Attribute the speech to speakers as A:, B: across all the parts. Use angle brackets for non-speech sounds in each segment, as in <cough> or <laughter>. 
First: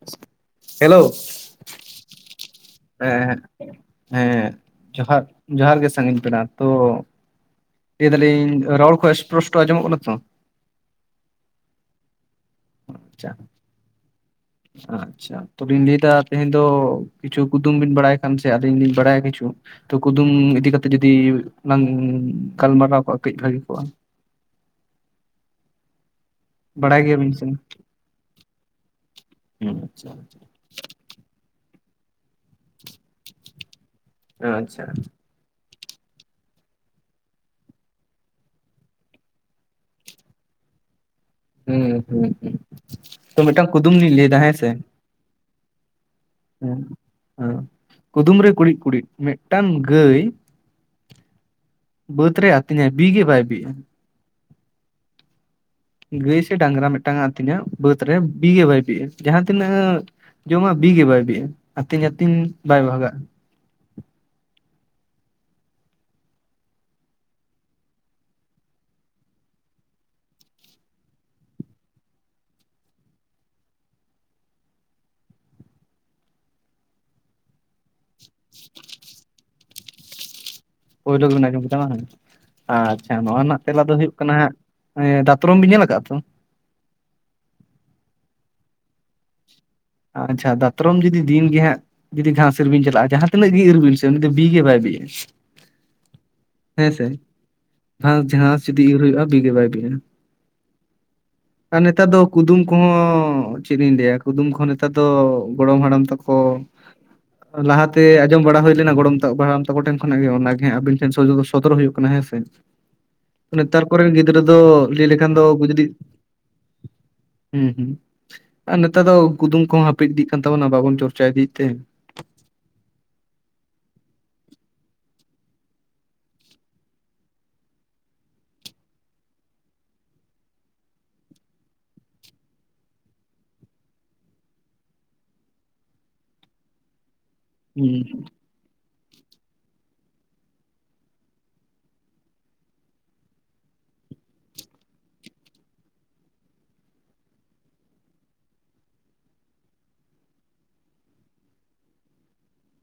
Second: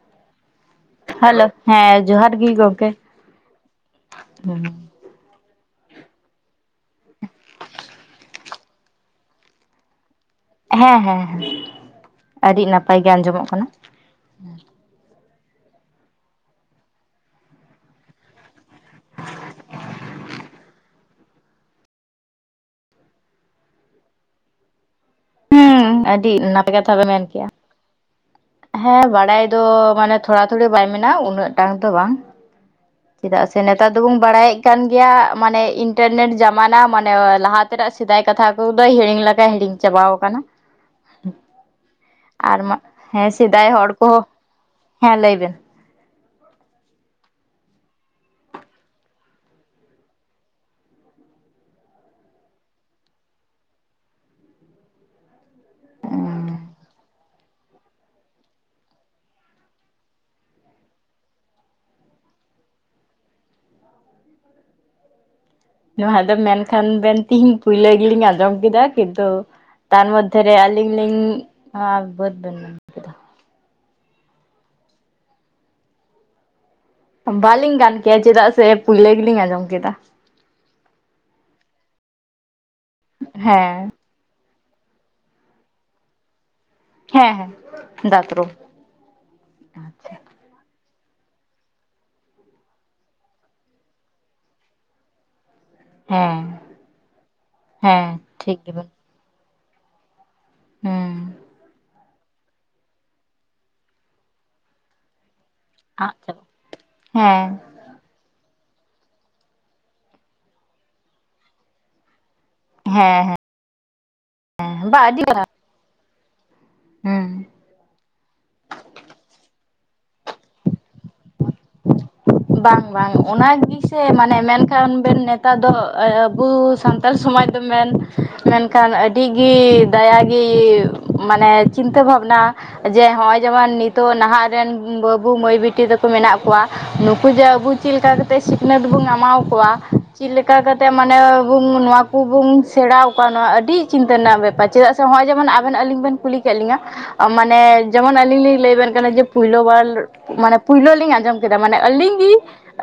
A: <unintelligible> Hello,
B: ᱦᱮᱸ ᱡᱚᱦᱟᱨ ᱜᱮ ᱜᱚᱝᱠᱮ
A: ᱦᱮᱸ ᱦᱮᱸ᱾ ᱡᱚᱦᱟᱸᱨ ᱡᱚᱦᱟᱸᱨ ᱜᱮ ᱥᱟᱺᱜᱤᱧ ᱯᱮᱲᱟ ᱛᱚ ᱞᱟᱹᱭ ᱫᱟᱞᱤᱧ ᱨᱚᱲ ᱠᱚᱼᱼ ᱯᱨᱚᱥᱴᱚ ᱟᱡᱸᱚᱢᱚᱜ ᱠᱟᱱᱟ ᱛᱚ?
B: ᱦᱮᱸ ᱦᱮᱸ, ᱾ᱟᱹᱰᱤ ᱱᱟᱯᱟᱭ ᱜᱮ ᱟᱸᱡᱚᱢᱚᱜ ᱠᱟᱱᱟ
A: ᱟᱪᱪᱷᱟ ᱟᱪᱪᱷᱟ ᱛᱚ ᱞᱤᱧ ᱞᱟᱹᱭ ᱫᱟ ᱛᱮᱦᱮᱧ ᱫᱚ ᱠᱤᱪᱷᱩ ᱠᱩᱫᱩᱢ ᱵᱤᱱ ᱵᱟᱲᱟᱭᱼᱼ ᱥᱮ ᱟᱹᱞᱤᱧ ᱵᱟᱰᱟᱭ ᱠᱤᱪᱷᱩ ᱠᱩᱫᱩᱢ ᱤᱫᱤ ᱠᱟᱛᱮ ᱡᱩᱼᱼ ᱫᱤ ᱞᱟᱝ ᱜᱟᱞᱢᱟᱨᱟᱣ ᱠᱚᱜᱼᱟ, ᱠᱟᱹᱡ ᱵᱷᱟᱹᱜᱮ ᱠᱚᱜᱼᱟ᱾
B: ᱦᱩᱸ ᱟᱹᱰᱤ ᱱᱟᱯᱼᱼ ᱠᱟᱛᱷᱟ
A: ᱵᱟᱲᱟᱭ
B: ᱯᱮ ᱢᱮᱱ
A: ᱜᱮᱭᱟᱵᱤᱱ ᱥᱮ
B: ᱠᱮᱜᱼᱟ, ᱦᱮᱸ ᱵᱟᱲᱟᱭ ᱫᱚ
A: ᱦᱩᱸ ᱟᱪᱪᱷᱟ
B: ᱢᱟᱱᱮ ᱛᱷᱚᱲᱟ ᱛᱷᱚᱲᱤ᱾ ᱵᱟᱭ ᱢᱮᱱᱟᱜᱼᱟ, ᱩᱱᱟᱹᱜ ᱴᱟᱝ ᱫᱚ ᱵᱟᱝ ᱪᱮᱫᱟᱜ ᱥᱮ ᱱᱮᱛᱟᱨ ᱫᱚᱵᱚᱱ ᱵᱟᱲᱟᱭᱮᱫ ᱠᱟᱱ
A: ᱟᱪᱪᱷᱟ
B: ᱜᱮᱭᱟᱼᱼ ᱢᱟᱱᱮ ᱤᱱᱴᱟᱨᱱᱮᱴ ᱡᱟᱢᱟᱱᱟ ᱢᱟᱱᱮ ᱞᱟᱦᱟ ᱛᱮᱱᱟᱜ ᱥᱮᱫᱟᱭ ᱠᱟᱛᱷᱟ ᱠᱚᱫᱚ ᱦᱤᱲᱤᱧ ᱞᱮᱠᱟ ᱦᱤᱲᱤᱧ ᱪᱟᱵᱟᱣ ᱼᱼ ᱠᱟᱱᱟ᱾
A: ᱦᱩᱸ ᱦᱩᱸ ᱦᱩᱸ
B: ᱟᱨ ᱢᱟ ᱦᱮᱸ,
A: ᱛᱚ
B: ᱥᱮᱫᱟᱭ
A: ᱢᱤᱫᱴᱟᱝ
B: ᱦᱚᱲ
A: ᱠᱩᱫᱩᱢ ᱞᱤᱧ
B: ᱠᱚᱦᱚᱸ,
A: ᱞᱟᱹᱭᱫᱟ ᱦᱮᱸ ᱥᱮ
B: ᱦᱮᱸ ᱞᱟᱹᱭ ᱵᱮᱱ?
A: ᱦᱮᱸ᱾ ᱦᱮᱸ, ᱠᱩᱫᱩᱢ ᱨᱮ ᱠᱩᱲᱤᱫ ᱠᱩᱲᱤᱫ ᱢᱤᱫᱴᱟᱝ ᱜᱟᱹᱭᱼᱼ ᱵᱟᱹᱫᱽ ᱨᱮ ᱟᱹᱛᱤᱧᱟᱭ ᱵᱤᱜᱮ ᱵᱟᱭ ᱵᱤᱜᱼᱟ᱾ ᱜᱟᱹᱭ ᱥᱮ ᱰᱟᱝᱨᱟ ᱢᱤᱫᱴᱟᱝ ᱮ ᱟᱛᱤᱧᱼᱟ ᱵᱟᱹᱫᱽ ᱨᱮ ᱵᱤ ᱜᱮ ᱵᱟᱭ ᱵᱤᱜᱼᱟ ᱡᱟᱦᱟᱸ ᱛᱤᱱᱟᱹᱜᱼᱼ ᱡᱚᱢᱟᱜ ᱵᱤᱜᱮ ᱵᱟᱭ ᱵᱤᱜᱼᱟ ᱟᱹᱛᱤᱧ ᱟᱹᱛᱤᱧ ᱵᱟᱭ ᱵᱷᱟᱜᱟᱜᱼᱟ᱾
B: ᱱᱚᱣᱟ ᱫᱚ ᱢᱮᱱᱠᱷᱟᱱ ᱵᱮᱱ ᱛᱤᱦᱤᱧ ᱯᱩᱭᱞᱟᱸ ᱜᱮᱞᱤᱧ ᱟᱸᱡᱚᱢ ᱠᱮᱫᱟ ᱠᱤᱱᱛᱩᱼᱼ ᱛᱟᱨ ᱢᱚᱫᱽᱫᱷᱮᱨᱮ ᱟᱹᱞᱤᱧ ᱞᱤᱧ ᱵᱟᱹᱫᱽ ᱵᱮᱱ ᱢᱮᱱ ᱠᱮᱫᱟ᱾ ᱵᱟᱞᱤᱧ ᱜᱟᱱ ᱠᱮᱭᱟ ᱪᱮᱫᱟᱜ ᱥᱮ ᱯᱩᱭᱞᱟᱹ ᱜᱮᱞᱤᱧ ᱟᱸᱡᱚᱢ ᱠᱮᱫᱟ᱾
A: ᱯᱳᱭᱞᱳ ᱵᱤᱱ ᱟᱸᱡᱚᱢ ᱠᱮᱫᱟ ᱵᱟᱝ ᱟᱪᱪᱷᱟ ᱱᱚᱣᱟ ᱨᱮᱱᱟᱜ ᱛᱮᱞᱟ
B: ᱦᱮᱸ
A: ᱫᱚ ᱦᱩᱭᱩᱜ ᱼᱼ ᱠᱟᱱᱟ ᱦᱟᱸᱜ ᱫᱟᱛᱨᱚᱢ ᱵᱤᱱ ᱧᱮᱞ ᱟᱠᱟᱜᱼᱟ ᱛᱚ?
B: ᱦᱮᱸ ᱦᱮᱸ ᱫᱟᱛᱨᱚᱢ᱾
A: ᱟᱪᱪᱷᱟ ᱫᱟᱛᱨᱚᱢ ᱡᱩᱫᱤ ᱫᱤᱱ ᱜᱮ ᱦᱟᱸᱜᱼᱼ ᱡᱩᱫᱤ ᱜᱷᱟᱥ ᱤᱨ ᱵᱤᱱ ᱪᱟᱞᱟᱜᱼᱟ ᱡᱟᱦᱟᱸ ᱛᱤᱱᱟᱹᱜ ᱜᱮ ᱤᱨ ᱵᱤᱱ ᱥᱮ ᱩᱱᱤ ᱵᱤᱜᱮ ᱵᱟᱭ ᱵᱤᱜ-ᱟ᱾
B: ᱦᱮᱸ
A: ᱦᱮᱸ ᱥᱮ
B: ᱦᱮᱸ
A: ᱵᱟᱝ
B: ᱴᱷᱤᱠ
A: ᱡᱷᱟᱥ
B: ᱜᱮᱵᱮᱱ
A: ᱡᱩᱫᱤ ᱤᱨ ᱦᱩᱭᱩᱜᱼᱟ ᱵᱤ ᱜᱮ ᱵᱟᱭ ᱵᱤᱜ-ᱟ᱾
B: ᱦᱮᱸ᱾
A: ᱱᱮᱛᱟᱨ ᱫᱚ ᱠᱩᱫᱩᱢ ᱠᱚᱦᱚᱸ ᱪᱮᱫ ᱤᱧ ᱞᱟᱹᱭᱟ ᱠᱩᱫᱩᱢ ᱠᱚᱦᱚᱸ ᱱᱮᱛᱟᱨ ᱫᱚᱼᱼ ᱜᱚᱲᱚᱢ ᱦᱟᱲᱟᱢ
B: ᱟᱫ ᱪᱟᱵᱟᱜ
A: ᱛᱟᱠᱚ
B: ᱦᱮᱸ
A: ᱞᱟᱦᱟᱼᱼ ᱛᱮ ᱟᱸᱡᱚᱢ ᱵᱟᱲᱟ ᱦᱩᱭ ᱞᱮᱱᱟ ᱜᱚᱲᱚᱢ ᱵᱟ ᱦᱟᱲᱟᱢ ᱛᱟᱠᱚ ᱴᱷᱮᱱ ᱠᱷᱚᱱᱟᱜ ᱜᱮ ᱚᱱᱟᱜᱮ ᱟᱵᱤᱱ ᱴᱷᱮᱱ ᱥᱚᱫ ᱥᱚᱫᱚᱨ ᱦᱩᱭᱩᱜ ᱠᱟᱱᱟ ᱦᱮᱸ ᱥᱮ᱾
B: ᱦᱮᱸ
A: ᱱᱮᱛᱟᱨ ᱠᱚᱨᱮᱱ ᱜᱤᱫᱽᱨᱟᱹ ᱫᱚ
B: ᱦᱮᱸ
A: ᱞᱟᱹᱭ ᱞᱮᱠᱷᱟᱱ ᱫᱚ ᱩᱱᱠᱩ ᱡᱩᱫᱤ ᱼᱼ
B: ᱦᱮᱸ᱾
A: ᱦᱩᱸ ᱦᱩᱸ ᱟᱨ ᱱᱮᱛᱟᱨ ᱫᱚ ᱠᱩᱫᱩᱢ ᱠᱚᱦᱚᱸ ᱦᱟᱹᱯᱤᱫ ᱤᱫᱤᱜ ᱠᱟᱱ ᱛᱟᱵᱚᱱᱟ ᱵᱟᱵᱚᱱ ᱪᱚᱨᱪᱟᱭ ᱤᱫᱤ ᱮᱫ ᱛᱮ᱾
B: ᱵᱟᱝ ᱵᱟᱝ ᱚᱱᱟ ᱜᱤᱥᱮ ᱢᱟᱱᱮ ᱢᱮᱱᱠᱷᱟᱱ ᱵᱮᱱ ᱱᱮᱛᱟᱨ ᱫᱚ ᱟᱵᱚ ᱥᱟᱱᱼᱼ ᱥᱟᱱᱛᱟᱲ ᱥᱚᱢᱟᱡᱽ ᱫᱚ ᱢᱮᱱ ᱢᱮᱱᱠᱷᱟᱱ ᱟᱹᱰᱤ ᱜᱤ ᱫᱟᱭᱟ ᱜᱤ ᱢᱟᱱᱮᱼᱼ ᱪᱤᱱᱛᱟᱹ ᱵᱷᱟᱵᱽᱱᱟ᱾ ᱡᱮ ᱦᱚᱜᱼᱚᱭ ᱡᱮᱢᱚᱱ ᱱᱤᱛᱚᱜ ᱱᱟᱦᱟᱜ ᱨᱮᱱ ᱵᱟᱹᱵᱩ ᱢᱟᱹᱭ ᱵᱤᱴᱤ ᱛᱟᱠᱚ ᱢᱮᱱᱟᱜ ᱠᱚᱣᱟ᱾ ᱱᱩᱠᱩ ᱡᱮ ᱟᱵᱚ ᱪᱮᱫ ᱞᱮᱠᱟ
A: ᱦᱩᱸ
B: ᱠᱟᱛᱮ ᱥᱤᱼᱼ ᱥᱤᱠᱷᱱᱟᱹᱛ ᱵᱚᱱ ᱮᱢᱟᱣ ᱟᱠᱚᱣᱟ ᱪᱮᱫ ᱞᱮᱠᱟ ᱠᱟᱛᱮ ᱢᱟᱱᱮ ᱵᱚᱱ ᱱᱚᱣᱟ ᱠᱚᱵᱚᱱ ᱥᱮᱬᱟᱣᱟ ᱠᱚᱣᱟ ᱱᱚᱣᱟ ᱟᱹᱰᱤᱼᱼ ᱪᱤᱱᱛᱟᱹ ᱨᱮᱱᱟᱜ ᱵᱮᱯᱟᱨ ᱪᱮᱫᱟᱜ ᱥᱮ ᱱᱚᱜᱼᱚᱭ ᱡᱮᱢᱚᱱ ᱟᱵᱮᱱ ᱟᱹᱞᱤᱧ ᱵᱮᱱ ᱠᱩᱞᱤ ᱠᱮᱫ ᱞᱤᱧᱟ ᱢᱟᱱᱮ ᱡᱮᱢᱚᱱ ᱟᱹᱞᱤᱧ ᱞᱤᱧ ᱞᱟᱹᱭ ᱟᱵᱮᱱ ᱠᱟᱱᱟ ᱡᱮ ᱯᱳᱭᱞᱳ ᱵᱟᱨ ᱢᱟᱱᱮ ᱯᱳᱭᱞᱳ ᱞᱤᱧ ᱟᱸᱡᱚᱢ ᱠᱮᱫ ᱢᱟᱱᱮ ᱟᱹᱞᱤᱧ ᱜᱤ